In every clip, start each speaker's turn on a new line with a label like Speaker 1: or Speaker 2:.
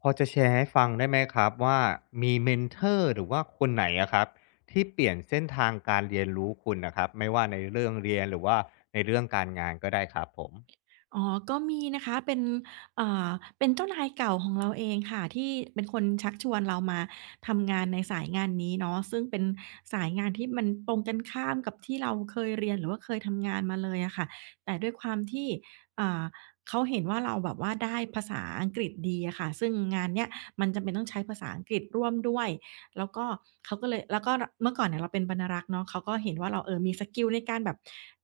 Speaker 1: พอจะแชร์ให้ฟังได้ไหมครับว่ามีเมนเทอร์หรือว่าคนไหนอะครับที่เปลี่ยนเส้นทางการเรียนรู้คุณนะครับไม่ว่าในเรื่องเรียนหรือว่าในเรื่องการงานก็ได้ครับผม
Speaker 2: อ๋อก็มีนะคะ เป็นเอ่อเป็นเจ้านายเก่าของเราเองค่ะที่เป็นคนชักชวนเรามาทำงานในสายงานนี้เนาะซึ่งเป็นสายงานที่มันตรงกันข้ามกับที่เราเคยเรียนหรือว่าเคยทำงานมาเลยอะค่ะแต่ด้วยความที่อ่าเขาเห็นว่าเราแบบว่าได้ภาษาอังกฤษดีอะค่ะซึ่งงานเนี้ยมันจำเป็นต้องใช้ภาษาอังกฤษร่วมด้วย แล้วก็เขาก็เลยแล้วก็เมื่อก่อนเนี่ยเราเป็นบรรณารักษ์เนาะเขาก็เห็นว่าเราเออมีสกิลในการแบบ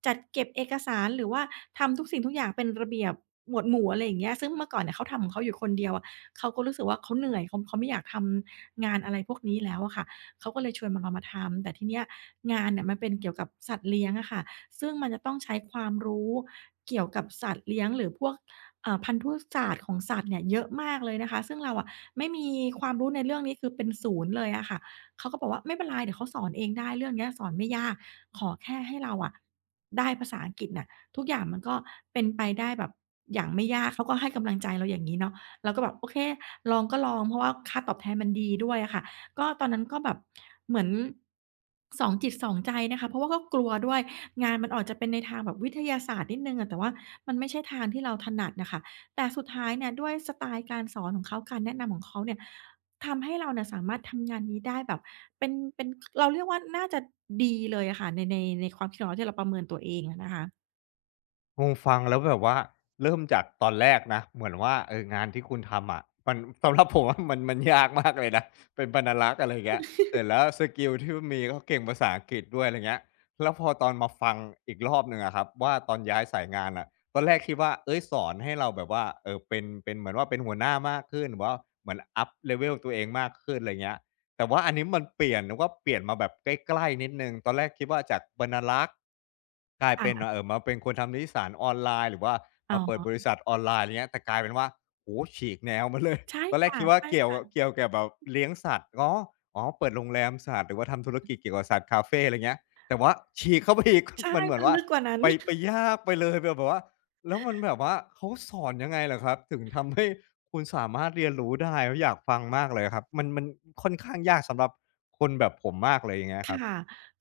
Speaker 2: จัดเก็บเอกสารหรือว่าทำทุกสิ่งทุกอย่างเป็นระเบียบหมวดหมู่อะไรอย่างเงี้ยซึ่งเมื่อก่อนเนี่ยเขาทำของเขาอยู่คนเดียวอะเขาก็รู้สึกว่าเขาเหนื่อยเขาไม่อยากทำงานอะไรพวกนี้แล้วอะค่ะเขาก็เลยชวนมาเรามาทำแต่ทีเนี้ยงานเนี่ยมันเป็นเกี่ยวกับสัตว์เลี้ยงอะค่ะซึ่งมันจะต้องใช้ความรู้เกี่ยวกับสัตว์เลี้ยงหรือพวก อ่าพันธุศาสตร์ของสัตว์เนี่ยเยอะมากเลยนะคะ ซึ่งเราอะไม่มีความรู้ในเรื่องนี้คือเป็นศูนย์เลยอะค่ะ เขาก็บอกว่าไม่เป็นไรเดี๋ยวเขาสอนเองได้เรื่องเนี้ยสอนไม่ยาก ขอแค่ให้เราอะได้ภาษาอังกฤษน่ะทุกอย่างมันก็เป็นไปได้แบบอย่างไม่ยาก เขาก็ให้กำลังใจเราอย่างงี้เนาะเราก็แบบโอเคลองก็ลองเพราะว่าค่าตอบแทนมันดีด้วยอะค่ะก็ตอนนั้นก็แบบเหมือนสองจิตสองใจนะคะเพราะว่าก็กลัวด้วย งานมันออกจะเป็นในทางแบบวิทยาศาสตร์นิดหนึ่งอะแต่ว่ามันไม่ใช่ทางที่เราถนัดน่ะค่ะแต่สุดท้ายเนี่ยด้วยสไตล์การสอนของเขาการแนะนำของเขาเนี่ยทำให้เราเนี่ยสามารถทำงานนี้ได้แบบเป็นเราเรียกว่าน่าจะดีเลยอะค่ะในในความคิดของเราที่เราประเมินตัวเองอะนะคะ
Speaker 1: งงฟังแล้วแบบว่าเริ่มจากตอนแรกนะเหมือนว่าเอองานที่คุณทำอะมัน สำหรับผมอะ มันยากมากเลยนะเป็นบรรลักษ์อะไรอย่างเงี้ยเสร็จแล้วสกิลที่มีก็เก่งภาษาอังกฤษด้วยอะไรเงี้ยแล้วพอตอนมาฟังอีกรอบหนึ่งอะครับว่าตอนย้ายสายงานน่ะตอนแรกคิดว่าเฮ้ยสอนให้เราแบบว่าเป็นเหมือนว่าเป็นหัวหน้ามากขึ้นหรือว่าเหมือน up level ตัวเองมากขึ้นอะไรเงี้ย แต่ว่าอันนี้มันเปลี่ยนว่าเปลี่ยนมาแบบใกล้ๆนิดหนึ่งตอนแรกคิดว่าจากบรรณารักษ์กลายเป็น
Speaker 2: ค่ะ
Speaker 1: มาเป็นคนทำนิตยสารออนไลน์หรือว่า
Speaker 2: อ๋
Speaker 1: มาเปิด
Speaker 2: อ
Speaker 1: บริษัทออนไลน์ไรเงี้ยแต่กลายเป็นว่าโอ้โฮฉีกแนวมาเลย
Speaker 2: ใช่
Speaker 1: ตอนแรก
Speaker 2: ค่ะ
Speaker 1: คิดว่าเกี่ยว
Speaker 2: ใช่
Speaker 1: เกี่ยวกับแบบเลี้ยงสัตว์อ๋ออ๋อเปิดโรงแรมสัตว์หรือว่าทำธุรกิจเกี่ยวกับสัตว์คาเฟไรเงี้ยแต่ว่าฉีกเข้าไปอีก
Speaker 2: ใช่
Speaker 1: มันเหมือ
Speaker 2: มั
Speaker 1: น
Speaker 2: น
Speaker 1: ว่า
Speaker 2: ลึกกว่านั้น
Speaker 1: ไปยากไปเลยแบบแบบว่า แล้วมันแบบว่าเขาสอนยังไงเหรอครับถึงทำให้คุณสามารถเรียนรู้ได้แล้วอยากฟังมากเลยครับมันค่อนข้างยากสำหรับคนแบบผมมากเลยอย่างเงี้ยครับ
Speaker 2: ค่ะ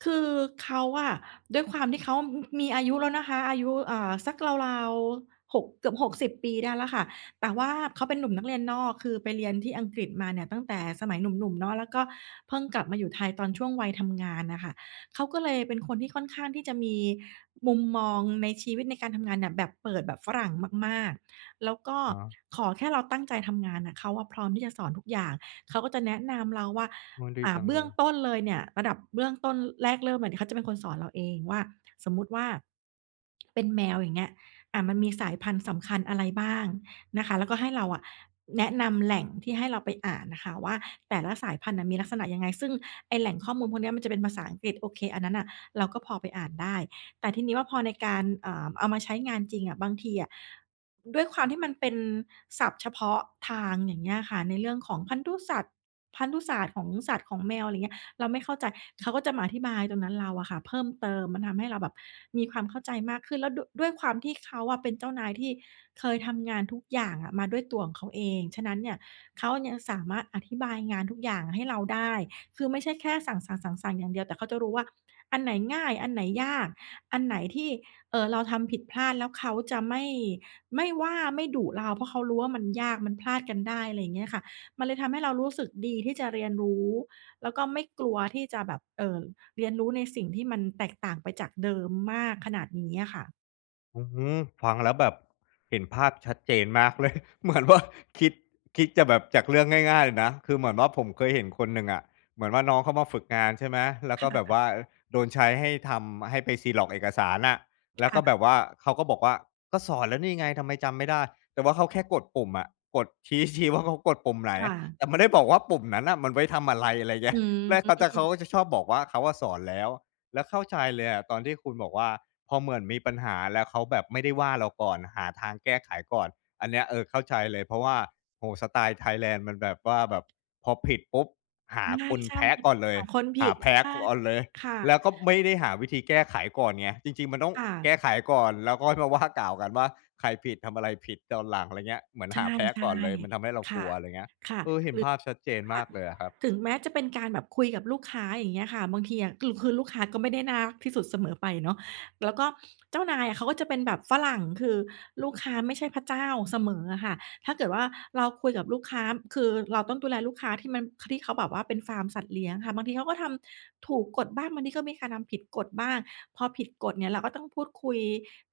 Speaker 2: คือเขาอะด้วยความที่เขามมีอายุแล้วนะคะอายุสักราวๆหกเกือบ60ปีได้แล้วค่ะ แต่ว่าเขาเป็นหนุ่มนักเรียนนอกคือไปเรียนที่อังกฤษมาเนี่ยตั้งแต่สมัยหนุ่มๆเนาะแล้วก็เพิ่งกลับมาอยู่ไทยตอนช่วงวัยทำงานน่ะค่ะเขาก็เลยเป็นคนที่ค่อนข้างที่จะมีมุมมองในชีวิตในการทำงานเนี่ยแบบเปิดแบบฝรั่งมากๆแล้วก็
Speaker 1: อ๋อ
Speaker 2: ขอแค่เราตั้งใจทำงานน่ะเขาอะพร้อมที่จะสอนทุกอย่าง เขาก็จะแนะนำเราว่า
Speaker 1: มันดี
Speaker 2: อ่า
Speaker 1: จังเล
Speaker 2: เบื้อ
Speaker 1: ย
Speaker 2: งต้นเลยเนี่ยระดับเบื้องต้นแรกเริ่มเลยเนี่ยเขาจะเป็นคนสอนเราเองว่าสมมุติว่าเป็นแมวอย่างเงี้ยอ่ามันมีสายพันธุ์สำคัญอะไรบ้างนะคะแล้วก็ให้เราอะแนะนำแหล่งที่ให้เราไปอ่านน่ะค่ะว่าแต่ละสายพันธุ์น่ะมีลักษณะยังไงซึ่งไอ้แหล่งข้อมูลพวกเนี้ยมันจะเป็นภาษาอังกฤษโอเคอันนั้นน่ะเราก็พอไปอ่านได้แต่ทีนี้ว่าพอในการอ่าเอามาใช้งานจริงอะบางทีอะ ด้วยความที่มันเป็นศัพท์เฉพาะทางอย่างเงี้ยค่ะในเรื่องของพันธุสัตว์พันธุศาสตร์ของสัตว์ของแมวอะไรเงี้ยเราไม่เข้าใจเขาก็จะมาอธิบายตรงนั้นเราอะค่ะเพิ่มเติมมันทำให้เราแบบมีความเข้าใจมากขึ้นแล้วดด้วยความที่เขาอะเป็นเจ้านายที่เคยทำงานทุกอย่างอะมาด้วยตัวของเขาเองฉะนั้นเนี่ยเขายังสามารถอธิบายงานทุกอย่างให้เราได้คือไม่ใช่แค่สั่งๆๆๆอย่างเดียวแต่เขาจะรู้ว่าอันไหนง่ายอันไหนยากอันไหนที่เราทำผิดพลาดแล้วเขาจะไม่ ไม่ว่าไม่ดุเราเพราะเขารู้ว่ามันยากมันพลาดกันได้อะไรอย่างเงี้ยค่ะมันเลยทำให้เรารู้สึกดีที่จะเรียนรู้แล้วก็ไม่กลัวที่จะแบบเรียนรู้ในสิ่งที่มันแตกต่างไปจากเดิมมากขนาดนี้อะค่ะ
Speaker 1: อืมฟังแล้วแบบเห็นภาพชัดเจนมากเลย เหมือนว่าคิดคิดจะแบบจากเรื่องง่ายๆเลยนะคือเหมือนว่าผมเคยเห็นคนหนึ่งอะเหมือนว่าน้องเขามาฝึกงานใช่ไหมแล้วก็แบบว่า
Speaker 2: ค่ะ
Speaker 1: โดนใช้ให้ทำให้ไปซีลอกเอกสารอ่ะแล้วก็แบบ
Speaker 2: ค่ะ
Speaker 1: ว่าเขาก็บอกว่าก็สอนแล้วนี่ไงทำไมจำไม่ได้แต่ว่าเขาแค่กดปุ่มอะกดชี้ว่าเขากดปุ่มไหนแต่
Speaker 2: ค่ะ
Speaker 1: ไม่ได้บอกว่าปุ่มนั้นอ่ะมันไว้ทำอะไรอะไรเงี้
Speaker 2: อื
Speaker 1: ย
Speaker 2: ม
Speaker 1: แล้วเขาก็จะชอบบอกว่าเขาว่าสอนแล้วแล้วเข้าใจเลยอะตอนที่คุณบอกว่า พอเหมือนมีปัญหาแล้วเขาแบบไม่ได้ว่าเราก่อนหาทางแก้ไขก่อนอันเนี้ยเออเข้าใจเลยเพราะว่าโอ้โฮสไตล์ไทยแลนด์มันแบบว่าแบบพอผิดปุ๊บหาคน
Speaker 2: ใช่
Speaker 1: แพ้
Speaker 2: ๆมัน
Speaker 1: ก่อ
Speaker 2: ต้
Speaker 1: น
Speaker 2: อง
Speaker 1: เลย
Speaker 2: หาคนผิ
Speaker 1: หา
Speaker 2: ด
Speaker 1: แพ้
Speaker 2: ใช่
Speaker 1: ก่อนเลย
Speaker 2: ค่ะ
Speaker 1: แล้วก็ไม่ได้หาวิธีแก้ไขก่อนไงจริงๆมันต้อง
Speaker 2: ค่ะ
Speaker 1: แก้ไขก่อนแล้วก็ค่อยมาว่ากล่าวกันว่าใครผิดทำอะไรผิดตอนหลังอะไรเงี้ยเหมือน
Speaker 2: ใ
Speaker 1: หาแพ้
Speaker 2: ช่
Speaker 1: ก่อนเลยมันทำให้เรา
Speaker 2: ๆ
Speaker 1: กลั
Speaker 2: ค่ะ
Speaker 1: วอะไรเงี้ย
Speaker 2: ค่ะ
Speaker 1: เออเห็น
Speaker 2: หรือ
Speaker 1: ภาพชัดเจน
Speaker 2: ค่ะ
Speaker 1: มากเลยอะครับ
Speaker 2: ถึงแม้จะเป็นการแบบคุยกับลูกค้าอย่างเงี้ยค่ะบางทีอะคือลูกค้าก็ไม่ได้น่ารักที่สุดเสมอไปเนาะแล้วก็เจ้านายอะเขาก็จะเป็นแบบฝรั่งคือลูกค้าไม่ใช่พระเจ้าเสมออะค่ะถ้าเกิดว่าเราคุยกับลูกค้าคือเราต้องดูแลลูกค้าที่มันที่เขาแบบว่าเป็นฟาร์มสัตว์เลี้ยงค่ะบางทีเขาก็ทำถูกกฎบ้างบางทีก็มีการทำผิดกฎบ้างพอผิดกฎเนี่ยเราก็ต้องพูดคุย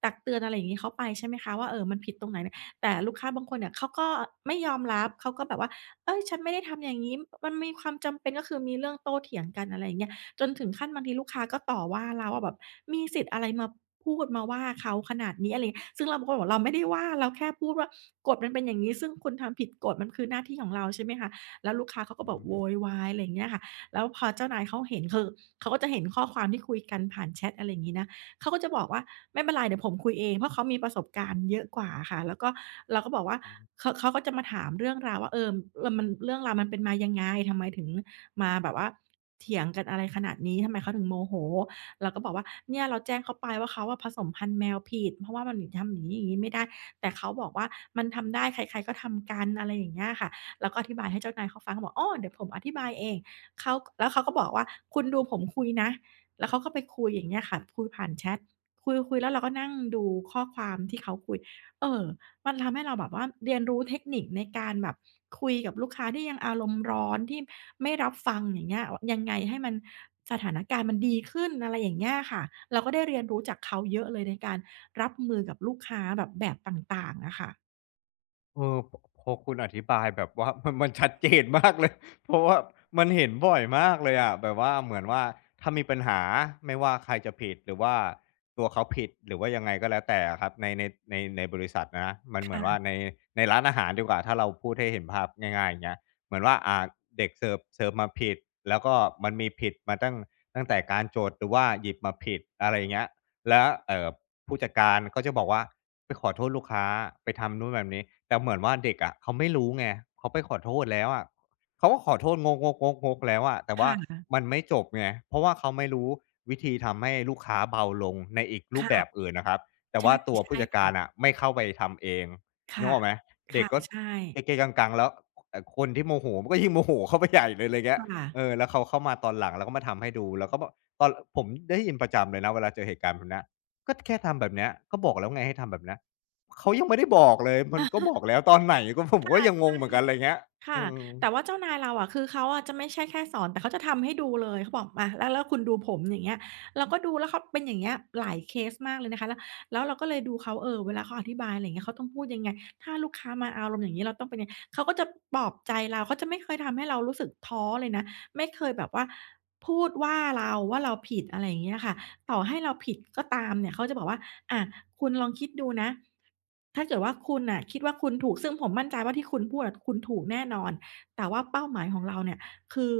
Speaker 2: ตักเตือนอะไรอย่างงี้เขาไปใช่ไหมคะว่าเออมันผิดตรงไหนเนี่ยแต่ลูกค้าบางคนเนี่ยเขาก็ไม่ยอมรับเขาก็แบบว่า เอ้ยฉันไม่ได้ทำอย่างงี้มันมีความจำเป็นก็คือมีเรื่องโต้เถียงกันอะไรอย่างเงี้ยจนถึงขั้นบางทีลูกค้าก็ต่อว่าเราว่าแบบมีสิทธิ์อะไรมาพูดมาว่าเขาขนาดนี้อะไรอย่างเงี้ยซึ่งเราก็บอกเราไม่ได้ว่าเราแค่พูดว่ากฎมันเป็นอย่างงี้ซึ่งคุณทำผิดกฎมันคือหน้าที่ของเราใช่ไหมคะแล้วลูกค้าเขาก็
Speaker 1: อื
Speaker 2: แบ
Speaker 1: อ
Speaker 2: บโวยวายอะไรอย่างเงี้ยค่ะแล้วพอเจ้านายเขาเห็นคือเขาก็จะเห็นข้อความที่คุยกันผ่านแชตอะไรอย่างงี้นะ เขาก็จะบอกว่าไม่เป็นไรเดี๋ยวผมคุยเองเพราะเขามีประสบการณ์เยอะกว่าอะค่ะแล้วก็เราก็บอกว่าเขาก็จะมาถามเรื่องราวว่าเออมันเรื่องราวมันเป็นมายังไงทำไมถึงมาแบบว่าเถียงกันอะไรขนาดนี้ทำไมเขาถึงโมโหเราก็บอกว่าเนี่ยเราแจ้งเขาไปว่าเขาอะผสมพันธุ์แมวผิดเพราะว่ามันทำอย่างงี้อย่างงี้ไม่ได้แต่เขาบอกว่ามันทำได้ใครๆก็ทำกันอะไรอย่างเงี้ยค่ะเราก็อธิบายให้เจ้านายเขาฟังเขาบอกอ้อเดี๋ยวผมอธิบายเองเขาแล้วเขาก็บอกว่าคุณดูผมคุยนะ แล้วเขาก็ไปคุยอย่างเงี้ยค่ะคุยผ่านแชตคุยแล้วเราก็นั่งดูข้อความที่เขาคุยเอ่อมันทำให้เราแบบว่าเรียนรู้เทคนิคในการแบบคุยกับลูกค้าที่ยังอารมณ์ร้อนที่ไม่รับฟังอย่างเงี้ยยังไงให้มันสถานการณ์มันดีขึ้นอะไรอย่างเงี้ยค่ะเราก็ได้เรียนรู้จากเขาเยอะเลยในการรับมือกับลูกค้าแบบต่างๆอะค่ะ
Speaker 1: เออพอคุณอธิบายแบบว่า มันชัดเจนมากเลย เพราะว่ามันเห็นบ่อยมากเลยอะแบบว่าเหมือนว่าถ้ามีปัญหาไม่ว่าใครจะผิดหรือว่าตัวเขาผิดหรือว่ายังไงก็แล้วแต่อะครับในในบริษัทนะมันเหมือนว่า
Speaker 2: ค่ะ
Speaker 1: ในร้านอาหารดีกว่าถ้าเราพูดให้เห็นภาพง่ายๆอย่างเงี้ยเหมือนว่าอ่าเด็กเสิร์ฟมาผิดแล้วก็มันมีผิดมาตั้งแต่การโจทย์หรือว่าหยิบมาผิดอะไรอย่างเงี้ยแล้วผู้จัดการก็จะบอกว่า ไปขอโทษลูกค้าไปทำนู่นแบบนี้แต่เหมือนว่าเด็กอะเขาไม่รู้ไงเขาไปขอโทษแล้วอะเขาก็ขอโทษงกๆๆๆแล้วอะแต่ว่า
Speaker 2: ค่
Speaker 1: มั
Speaker 2: ะ
Speaker 1: นไม่จบไงเพราะว่าเขาไม่รู้วิธีทำให้ลูกค้าเบาลงในอีกรูป
Speaker 2: ค่ะ
Speaker 1: แบบอื่นนะครับแต่
Speaker 2: ใช่
Speaker 1: ว่าตัวผู้
Speaker 2: ใช่
Speaker 1: จัดการอะ
Speaker 2: ค่ะ
Speaker 1: ไม่เข้าไปทำเองนึก
Speaker 2: ค่ะ
Speaker 1: ออกไหมเด็ก
Speaker 2: ค่ะ
Speaker 1: ก็
Speaker 2: ใช่
Speaker 1: เกๆกังๆแล้วคนที่โมโหมันก็ยิ่งโมโหเข้าไปใหญ่เลยไรเงี้ย
Speaker 2: ค่ะ
Speaker 1: เออแล้วเขาเข้ามาตอนหลังแล้วก็มาทำให้ดูแล้วก็แบบตอนผมได้ยินประจำเลยนะเวลาเจอเหตุการณ์แบบเนี้ย ก็แค่ทำแบบเนี้ยก็บอกแล้วไงให้ทำแบบเนี้ยเขายังไม่ได้บอกเลยมันก็บอกแล้วตอนไหนก็ผมก็
Speaker 2: ค่ะ
Speaker 1: ยังงง
Speaker 2: ใช่
Speaker 1: เหมือนกันอะไรเงี้ยอื
Speaker 2: ค่ะ
Speaker 1: ม
Speaker 2: แต่ว่าเจ้านายเราอะคือเขาอะจะไม่ใช่แค่สอนแต่เขาจะทำให้ดูเลยเขาบอกมาแล้วแล้วคุณดูผมอย่างเงี้ยเราก็ดูแล้วเขาเป็นอย่างเงี้ยหลายเคสมากเลยนะคะแล้วเราก็เลยดูเขาเออเวลาเขาอธิบายอะไรอย่างเงี้ยเขาต้องพูดยังไงถ้าลูกค้ามาอารมณ์อย่างงี้เราต้องเป็นยังไงเขาก็จะปลอบใจเราเขาจะไม่เคยทำให้เรารู้สึกท้อเลยนะไม่เคยแบบว่าพูดว่าเราว่าเราผิดอะไรอย่างเงี้ยค่ะต่อให้เราผิดก็ตามเนี่ยเขาจะบอกว่า อะคุณลองคิดดูนะถ้าเกิดว่าคุณน่ะคิดว่าคุณถูกซึ่งผมมั่นใจว่าที่คุณพูดอะคุณถูกแน่นอน แต่ว่าเป้าหมายของเราเนี่ยคือ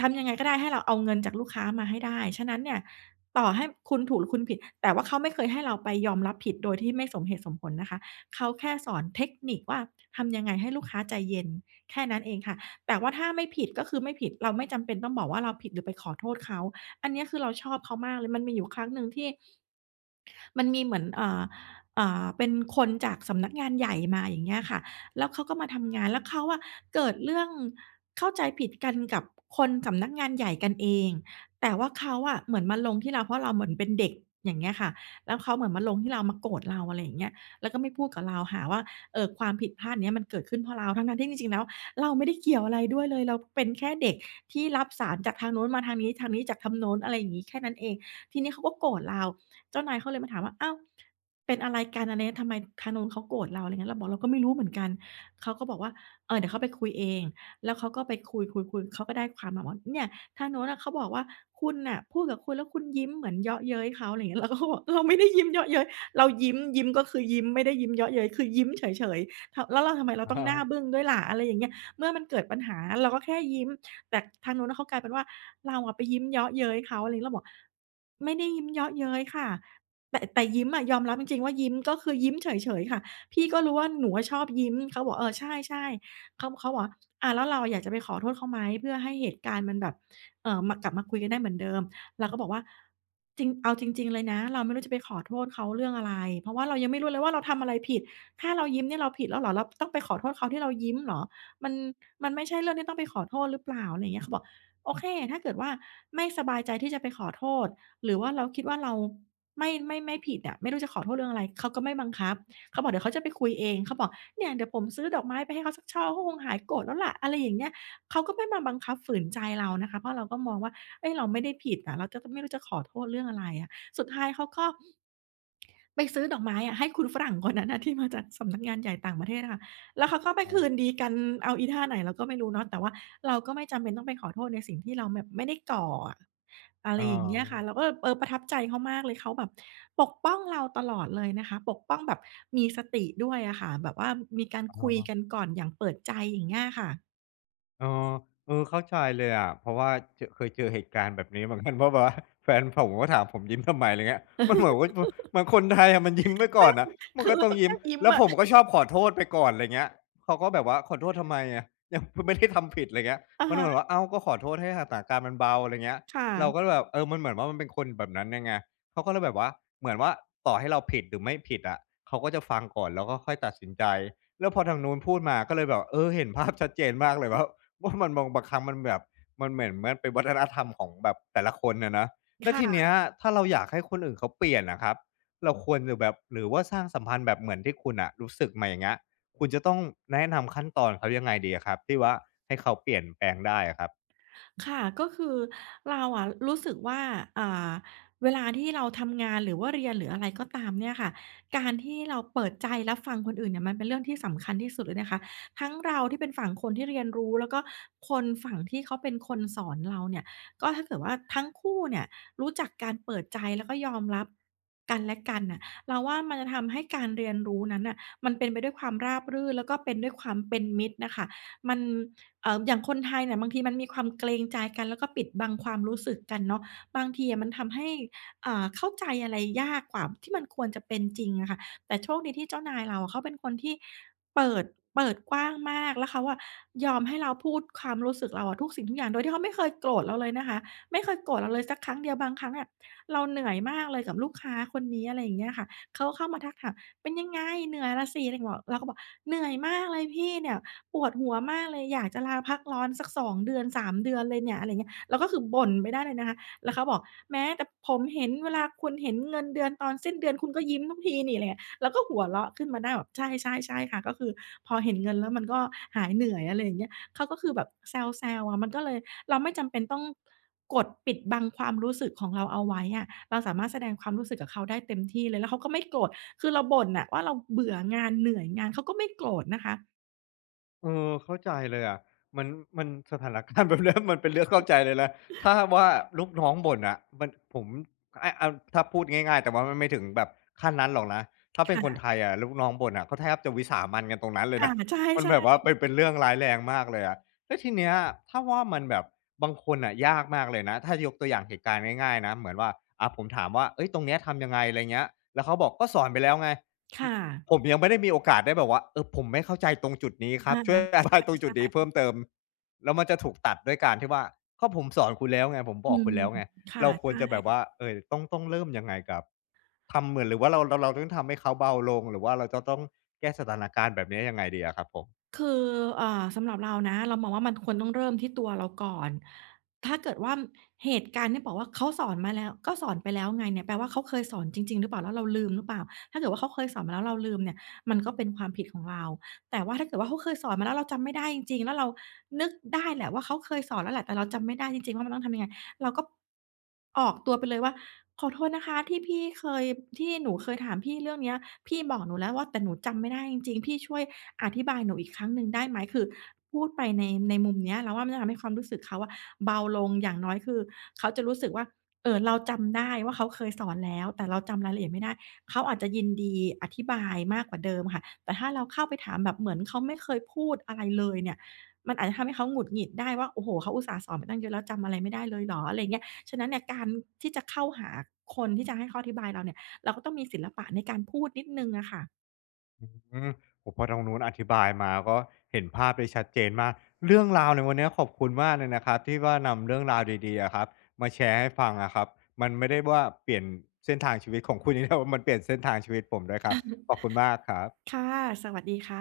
Speaker 2: ทำยังไงก็ได้ให้เราเอาเงินจากลูกค้ามาให้ได้ ฉะนั้นเนี่ยต่อให้คุณถูกหรือคุณผิดแต่ว่าเขาไม่เคยให้เราไปยอมรับผิดโดยที่ไม่สมเหตุสมผลนะคะเขาแค่สอนเทคนิคว่าทำยังไงให้ลูกค้าใจเย็นแค่นั้นเองค่ะแต่ว่าถ้าไม่ผิดก็คือไม่ผิดเราไม่จำเป็นต้องบอกว่าเราผิดหรือไปขอโทษเขาอันเนี้ยคือเราชอบเขามากเลยมันมีอยู่ครั้งหนึ่งที่ มันมีเหมือนเป็นคนจากสำนักงานใหญ่มาอย่างเงี้ยค่ะแล้วเขาก็มาทำงานแล้วเขาอะเกิดเรื่องเข้าใจผิดกันกับคนสำนักงานใหญ่กันเองแต่ว่าเขาอะเหมือนมาลงที่เราเพราะเราเหมือนเป็นเด็กอย่างเงี้ยค่ะแล้วเขาเหมือนมาลงที่เรามาโกรธเราอะไรอย่างเงี้ยแล้วก็ไม่พูดกับเราหาว่าความผิดพลาดเนี้ยมันเกิดขึ้นเพราะเราทั้งๆที่จริงๆแล้วเราไม่ได้เกี่ยวอะไรด้วยเลยเราเป็นแค่เด็กที่รับสารจากทางโน้นมาทางนี้ทางนี้จากทางโน้นอะไรอย่างงี้แค่นั้นเองทีนี้เขาก็โกรธเรา เจ้านายเขาเลยมาถามว่าอ้าวเป็นอะไรกันอะไรเงี้ยทำไมทางนู้นเขาโกรธเราอะไรเงี้ยเราบอกเราก็ไม่รู้เหมือนกันเขาก็บอกว่าเดี๋ยวเขาไปคุยเองแล้วเขาก็ไปคุยๆๆเขาก็ได้ความมาว่าเนี่ยทางโนู้นน่ะเขาบอกว่าคุณน่ะพูดกับคุณแล้วคุณยิ้มเหมือนเยาะเย้ยเขาอะไรเงี้ยเราก็บอกเราไม่ได้ยิ้มเยาะเย้ยเรายิ้มก็คือยิ้มไม่ได้ยิ้มเยาะเย้ยคือยิ้มเฉยๆทแล้วเราทำไมเรา
Speaker 1: อะ
Speaker 2: ต้อง
Speaker 1: ฮะ
Speaker 2: หน้าบึ้งด้วยล่ะอะไรอย่างเงี้ยเมื่อมันเกิดปัญหาเราก็แค่ยิ้ม แต่ทางนู้นน่ะเขากลายเป็นว่าเราอะไปยิ้มเยาะเย้ยเขาอะไรงี้เราบอกไม่ได้ยิ้มเยาะเย้ยค่ะแต่ยิ้มอะยอมรับจริงๆว่ายิ้มก็คือยิ้มเฉยๆค่ะพี่ก็รู้ว่าหนูอะชอบยิ้มเขาบอกเออใช่ๆเขาบอกว่าแล้วเราอยากจะไปขอโทษเขาไหมเพื่อให้เหตุการณ์มันแบบมากลับมาคุยกันได้เหมือนเดิมเราก็บอกว่าจริงเอาจริงๆเลยนะเราไม่รู้จะไปขอโทษเขาเรื่องอะไรเพราะว่าเรายังไม่รู้เลยว่าเราทำอะไรผิดแค่เรายิ้มเนี่ยเราผิดแล้วเหรอเราต้องไปขอโทษเขาที่เรายิ้มเหรอ มันมันไม่ใช่เรื่องที่ต้องไปขอโทษหรือเปล่าอะไรอย่างเงี้ยเขาบอกโอเคถ้าเกิดว่าไม่สบายใจที่จะไปขอโทษหรือว่าเราคิดว่าเราไม่ผิดอะไม่รู้จะขอโทษเรื่องอะไรเขาก็ไม่บังคับเขาบอกเดี๋ยวเขาจะไปคุยเองเขาบอกเนี่ยเดี๋ยวผมซื้อดอกไม้ไปให้เขาสักช่อเขาคงหายโกรธแล้วล่ะอะไรอย่างเงี้ยเขาก็ไม่มาบังคับฝืนใจเรานะคะเพราะเราก็มองว่าเฮ้ยเราไม่ได้ผิดอะเราจะไม่รู้จะขอโทษเรื่องอะไรอะสุดท้ายเขาก็ ไปซื้อดอกไม้อะให้คุณฝรั่งคนนั้นน่ะที่มาจากสำนักงานใหญ่ต่างประเทศอะค่ะแล้วเขาก็ไปคื
Speaker 1: อา
Speaker 2: นดีกันเอาอีท่าไหนเราก็ไม่รู้เนาะแต่ว่าเราก็ไม่จำเป็นต้องไปขอโทษในสิ่งที่เราแบบไม่ได้ก่ออะอะไร
Speaker 1: อา
Speaker 2: อย่างเงี้ยค่ะเราก็ประทับใจเขามากเลยเขาแบบปกป้องเราตลอดเลยนะคะปกป้องแบบมีสติด้วยอะค่ะแบบว่ามีการ
Speaker 1: อะ
Speaker 2: คุย
Speaker 1: ฮ
Speaker 2: กันก่อนอย่างเปิดใจอย่างเงี้ยค่ะ
Speaker 1: เออเออเข้าใจเลยอะเพราะว่าเคยเจอเหตุการณ์แบบนี้เหมือนกันเพราะแบบว่าแฟนผมก็ถามผมยิ้มทำไมอะไรเงี้ยมันเหมือนว่าเหมือนคนไทยอะมันยิ้มไว้ก่อนน่ะมัน
Speaker 2: คือ
Speaker 1: ก็
Speaker 2: เรา
Speaker 1: ต้อง
Speaker 2: ก็
Speaker 1: ยิ้ม
Speaker 2: แค่ยิ้ม
Speaker 1: แล้ว
Speaker 2: อะ
Speaker 1: ผมก็ชอ บขอโทษไปก่อนไรเงี้ยเขาก็แบบว่าขอโทษทำไมอะยังไม่ได้ทำผิดไรเงี้ย
Speaker 2: อะ
Speaker 1: มันเห
Speaker 2: ฮะ
Speaker 1: มือนว่าอ้าวก็ขอโทษให้สถานการณ์มันเบาไรเงี้ย
Speaker 2: ค่ะ
Speaker 1: เราก็แบบเออมันเหมือนว่ามันเป็นคนแบบนั้นยังไงเขาก็เลยแบบว่าเหมือนว่าต่อให้เราผิดหรือไม่ผิดอะเขาก็จะฟังก่อนแล้วก็ค่อยตัดสินใจแล้วพอทางนู้นพูดมาก็เลยแบบเออเห็นภาพชัดเจนมากเลยว่า ว่ามันบางครั้งมันแบบมันเหมือนมันเป็นวัฒนธรรมของแบบแต่ละคนนะแล้วทีเนี้ย
Speaker 2: ค่ะ
Speaker 1: ถ้าเราอยากให้คนอื่นเขาเปลี่ยนนะครับเราควรจะแบบหรือว่าสร้างสัมพันธ์แบบเหมือนที่คุณอะรู้สึกมาอย่างเงี้ยคุณจะต้องแนะนำขั้นตอนเขายังไงดีอะครับที่ว่าให้เขาเปลี่ยนแปลงได้อะครับ
Speaker 2: ค่ะก็คือเราอะรู้สึกว่าอ่าเวลาที่เราทำงานหรือว่าเรียนหรืออะไรก็ตามเนี่ยค่ะการที่เราเปิดใจรับฟังคนอื่นเนี่ยมันเป็นเรื่องที่สำคัญที่สุดเลยนะคะทั้งเราที่เป็นฝั่งคนที่เรียนรู้แล้วก็คนฝั่งที่เขาเป็นคนสอนเราเนี่ยก็ถ้าเกิดว่าทั้งคู่เนี่ยรู้จักการเปิดใจแล้วก็ยอมรับกันและกันน่ะเราว่ามันจะทำให้การเรียนรู้นั้นน่ะมันเป็นไปด้วยความราบรื่นแล้วก็เป็นด้วยความเป็นมิตรน่ะค่ะมัน อย่างคนไทยเนี่ยบางทีมันมีความเกรงใจกันแล้วก็ปิดบังความรู้สึกกันเนาะบางทีอะมันทำให้เข้าใจอะไรยากกว่าที่มันควรจะเป็นจริงอะค่ะแต่โชคดีที่เจ้านายเราอะเขาเป็นคนที่เปิดเปิดกว้างมากแล้วเขาอะยอมให้เราพูดความรู้สึกเราอะทุกสิ่งทุกอย่างโดยที่เขาไม่เคยโกรธเราเลยนะคะไม่เคยโกรธเราเลยสักครั้งเดียวบางครั้งอะเราเหนื่อยมากเลยกับลูกค้าคนนี้อะไรอย่างเงี้ยค่ะเขาเข้ามาทักถามเป็นยังไงเหนื่อยล่ะสิเราก็บอกเหนื่อยมากเลยพี่เนี่ย ปวดหัวมากเลยอยากจะลาพักร้อนสัก2เดือนสามเดือนเลยเนี่ยอะไรอย่างเงี้ยเราก็คือบ่นไปได้เลยนะคะแล้วเขาบอกแม้แต่ผมเห็นเวลาคุณเห็นเงินเดือนตอนสิ้นเดือนคุณก็ยิ้มทุกทีนี่อะไรเงี้ยเราก็หัวเราะขึ้นมาได้แบบใช่ๆๆค่ะก็คือพอเห็นเงินแล้วมันก็หายเหนื่อยอะไรอย่างเงี้ยเขาก็คือแบบแซวๆอะมันก็เลยเราไม่จำเป็นต้องกดปิดบังความรู้สึกของเราเอาไว้อะเราสามารถแสดงความรู้สึกกับเขาได้เต็มที่เลยแล้วเขาก็ไม่โกรธคือเราบ่นน่ะว่าเราเบื่องานเหนื่อยงานเขาก็ไม่โกรธนะคะ
Speaker 1: เออเข้าใจเลยอะมันมันสถานการณ์ แบบเนี้ยมันเป็นเรื่องเข้าใจเลยนะถ้าว่าลูกน้องบ่นอ่ะมันผมเอาถ้าพูดง่ายๆแต่ว่ามันไม่ถึงแบบขั้นนั้นหรอกนะถ้าเป็นคนไท
Speaker 2: ค่ะ
Speaker 1: ยอะลูกน้องบ่นอ่ะเขาแทบจะวิสามันกันตรงนั้นเลย
Speaker 2: ค่ะ
Speaker 1: นะ
Speaker 2: ใช่
Speaker 1: มันแบบว่าเป็นเรื่องร้ายแรงมากเลยอะแล้วทีเนี้ยถ้าว่ามันแบบบางคนน่ะยากมากเลยนะถ้ายกตัวอย่างเหตุการณ์ง่ายๆนะเหมือนว่าอ่าผมถามว่าเฮ้ยตรงเนี้ยทำยังไงอะไรเงี้ยแล้วเขาบอกก็สอนไปแล้วไง
Speaker 2: ๆค่ะ
Speaker 1: ผมยังไม่ได้มีโอกาสได้แบบว่าเออผมไม่เข้าใจตรงจุดนี้ครั
Speaker 2: อา
Speaker 1: บ ช่วยอธิบายตรงจุดนี้เพิ่ม
Speaker 2: ใช่
Speaker 1: เติมแล้วมันจะถูกตัดด้วยการที่ว่าก็ผมสอนคุณแล้วไงผม
Speaker 2: ๆ
Speaker 1: บ
Speaker 2: อื
Speaker 1: อกคุณ
Speaker 2: ม
Speaker 1: แล้วไง
Speaker 2: ค่ะ
Speaker 1: เราควร
Speaker 2: ใช่
Speaker 1: จะแบบว่าเอ่อต้องเริ่มยังไงกับทำเหมือนหรือว่าเราต้องทำให้เขาเบาลงหรือว่าเราจะต้องแก้สถานการณ์แบบนี้ยยังไงดีอะครับผม
Speaker 2: คือสำหรับเรานะเรามองว่ามันควรต้องเริ่มที่ตัวเราก่อนถ้าเกิดว่าเหตุการณ์ที่บอกว่าเขาสอนมาแล้วก็สอนไปแล้วไงเนี่ยแปลว่าเขาเคยสอนจริงๆหรือเปล่าแล้วเราลืมหรือเปล่าถ้าเกิดว่าเขาเคยสอนมาแล้วเราลืมเนี่ยมันก็เป็นความผิดของเราแต่ว่าถ้าเกิดว่าเขาเคยสอนมาแล้วเราจำไม่ได้จริงๆแล้วเรานึกได้แหละว่าเขาเคยสอนแล้วแหละแต่เราจำไม่ได้จริงๆว่ามันต้องทำยังไง เราก็ออกตัวไปเลยว่าขอโทษนะคะที่หนูเคยถามพี่เรื่องเนี้ยพี่บอกหนูแล้วว่าแต่หนูจำไม่ได้จริงๆพี่ช่วยอธิบายหนูอีกครั้งหนึ่งได้ไหมคือพูดไปในมุมเนี้ยเราว่ามันจะทำให้ความรู้สึกเขาอะเบาลงอย่างน้อยคือเขาจะรู้สึกว่าเราจำได้ว่าเขาเคยสอนแล้วแต่เราจำรายละเอียดไม่ได้เขาอาจจะยินดีอธิบายมากกว่าเดิมค่ะแต่ถ้าเราเข้าไปถามแบบเหมือนเขาไม่เคยพูดอะไรเลยเนี่ย มันอาจจะทำให้เขาหงุดหงิดได้ว่าโอ้โฮเขาอุตส่าห์สอนมาตั้งเยอะแล้วจำอะไรไม่ได้เลยเหรออะไรอย่างเงี้ยฉะนั้นเนี่ยการที่จะเข้าหาคนที่จะให้เขาอธิบายเราเนี่ยเราก็ต้องมีศิลปะในการพูดนิดหนึ่งอะค่ะ
Speaker 1: อืมโอพอตรงนู้นอธิบายมาก็เห็นภาพได้ชัดเจนมากเรื่องราวในวันนี้ขอบคุณมากเลยนะครับที่ว่านำเรื่องราวดีๆอะครับมาแชร์ให้ฟังอะครับมันไม่ได้ว่าเปลี่ยนเส้นทางชีวิตของคุณนย่แต่ว่างเดี มันเปลี่ยนเส้นทางชีวิตผมด้วยครับ ขอบคุณมากครับ
Speaker 2: ค่ะ สวัสดีค่ะ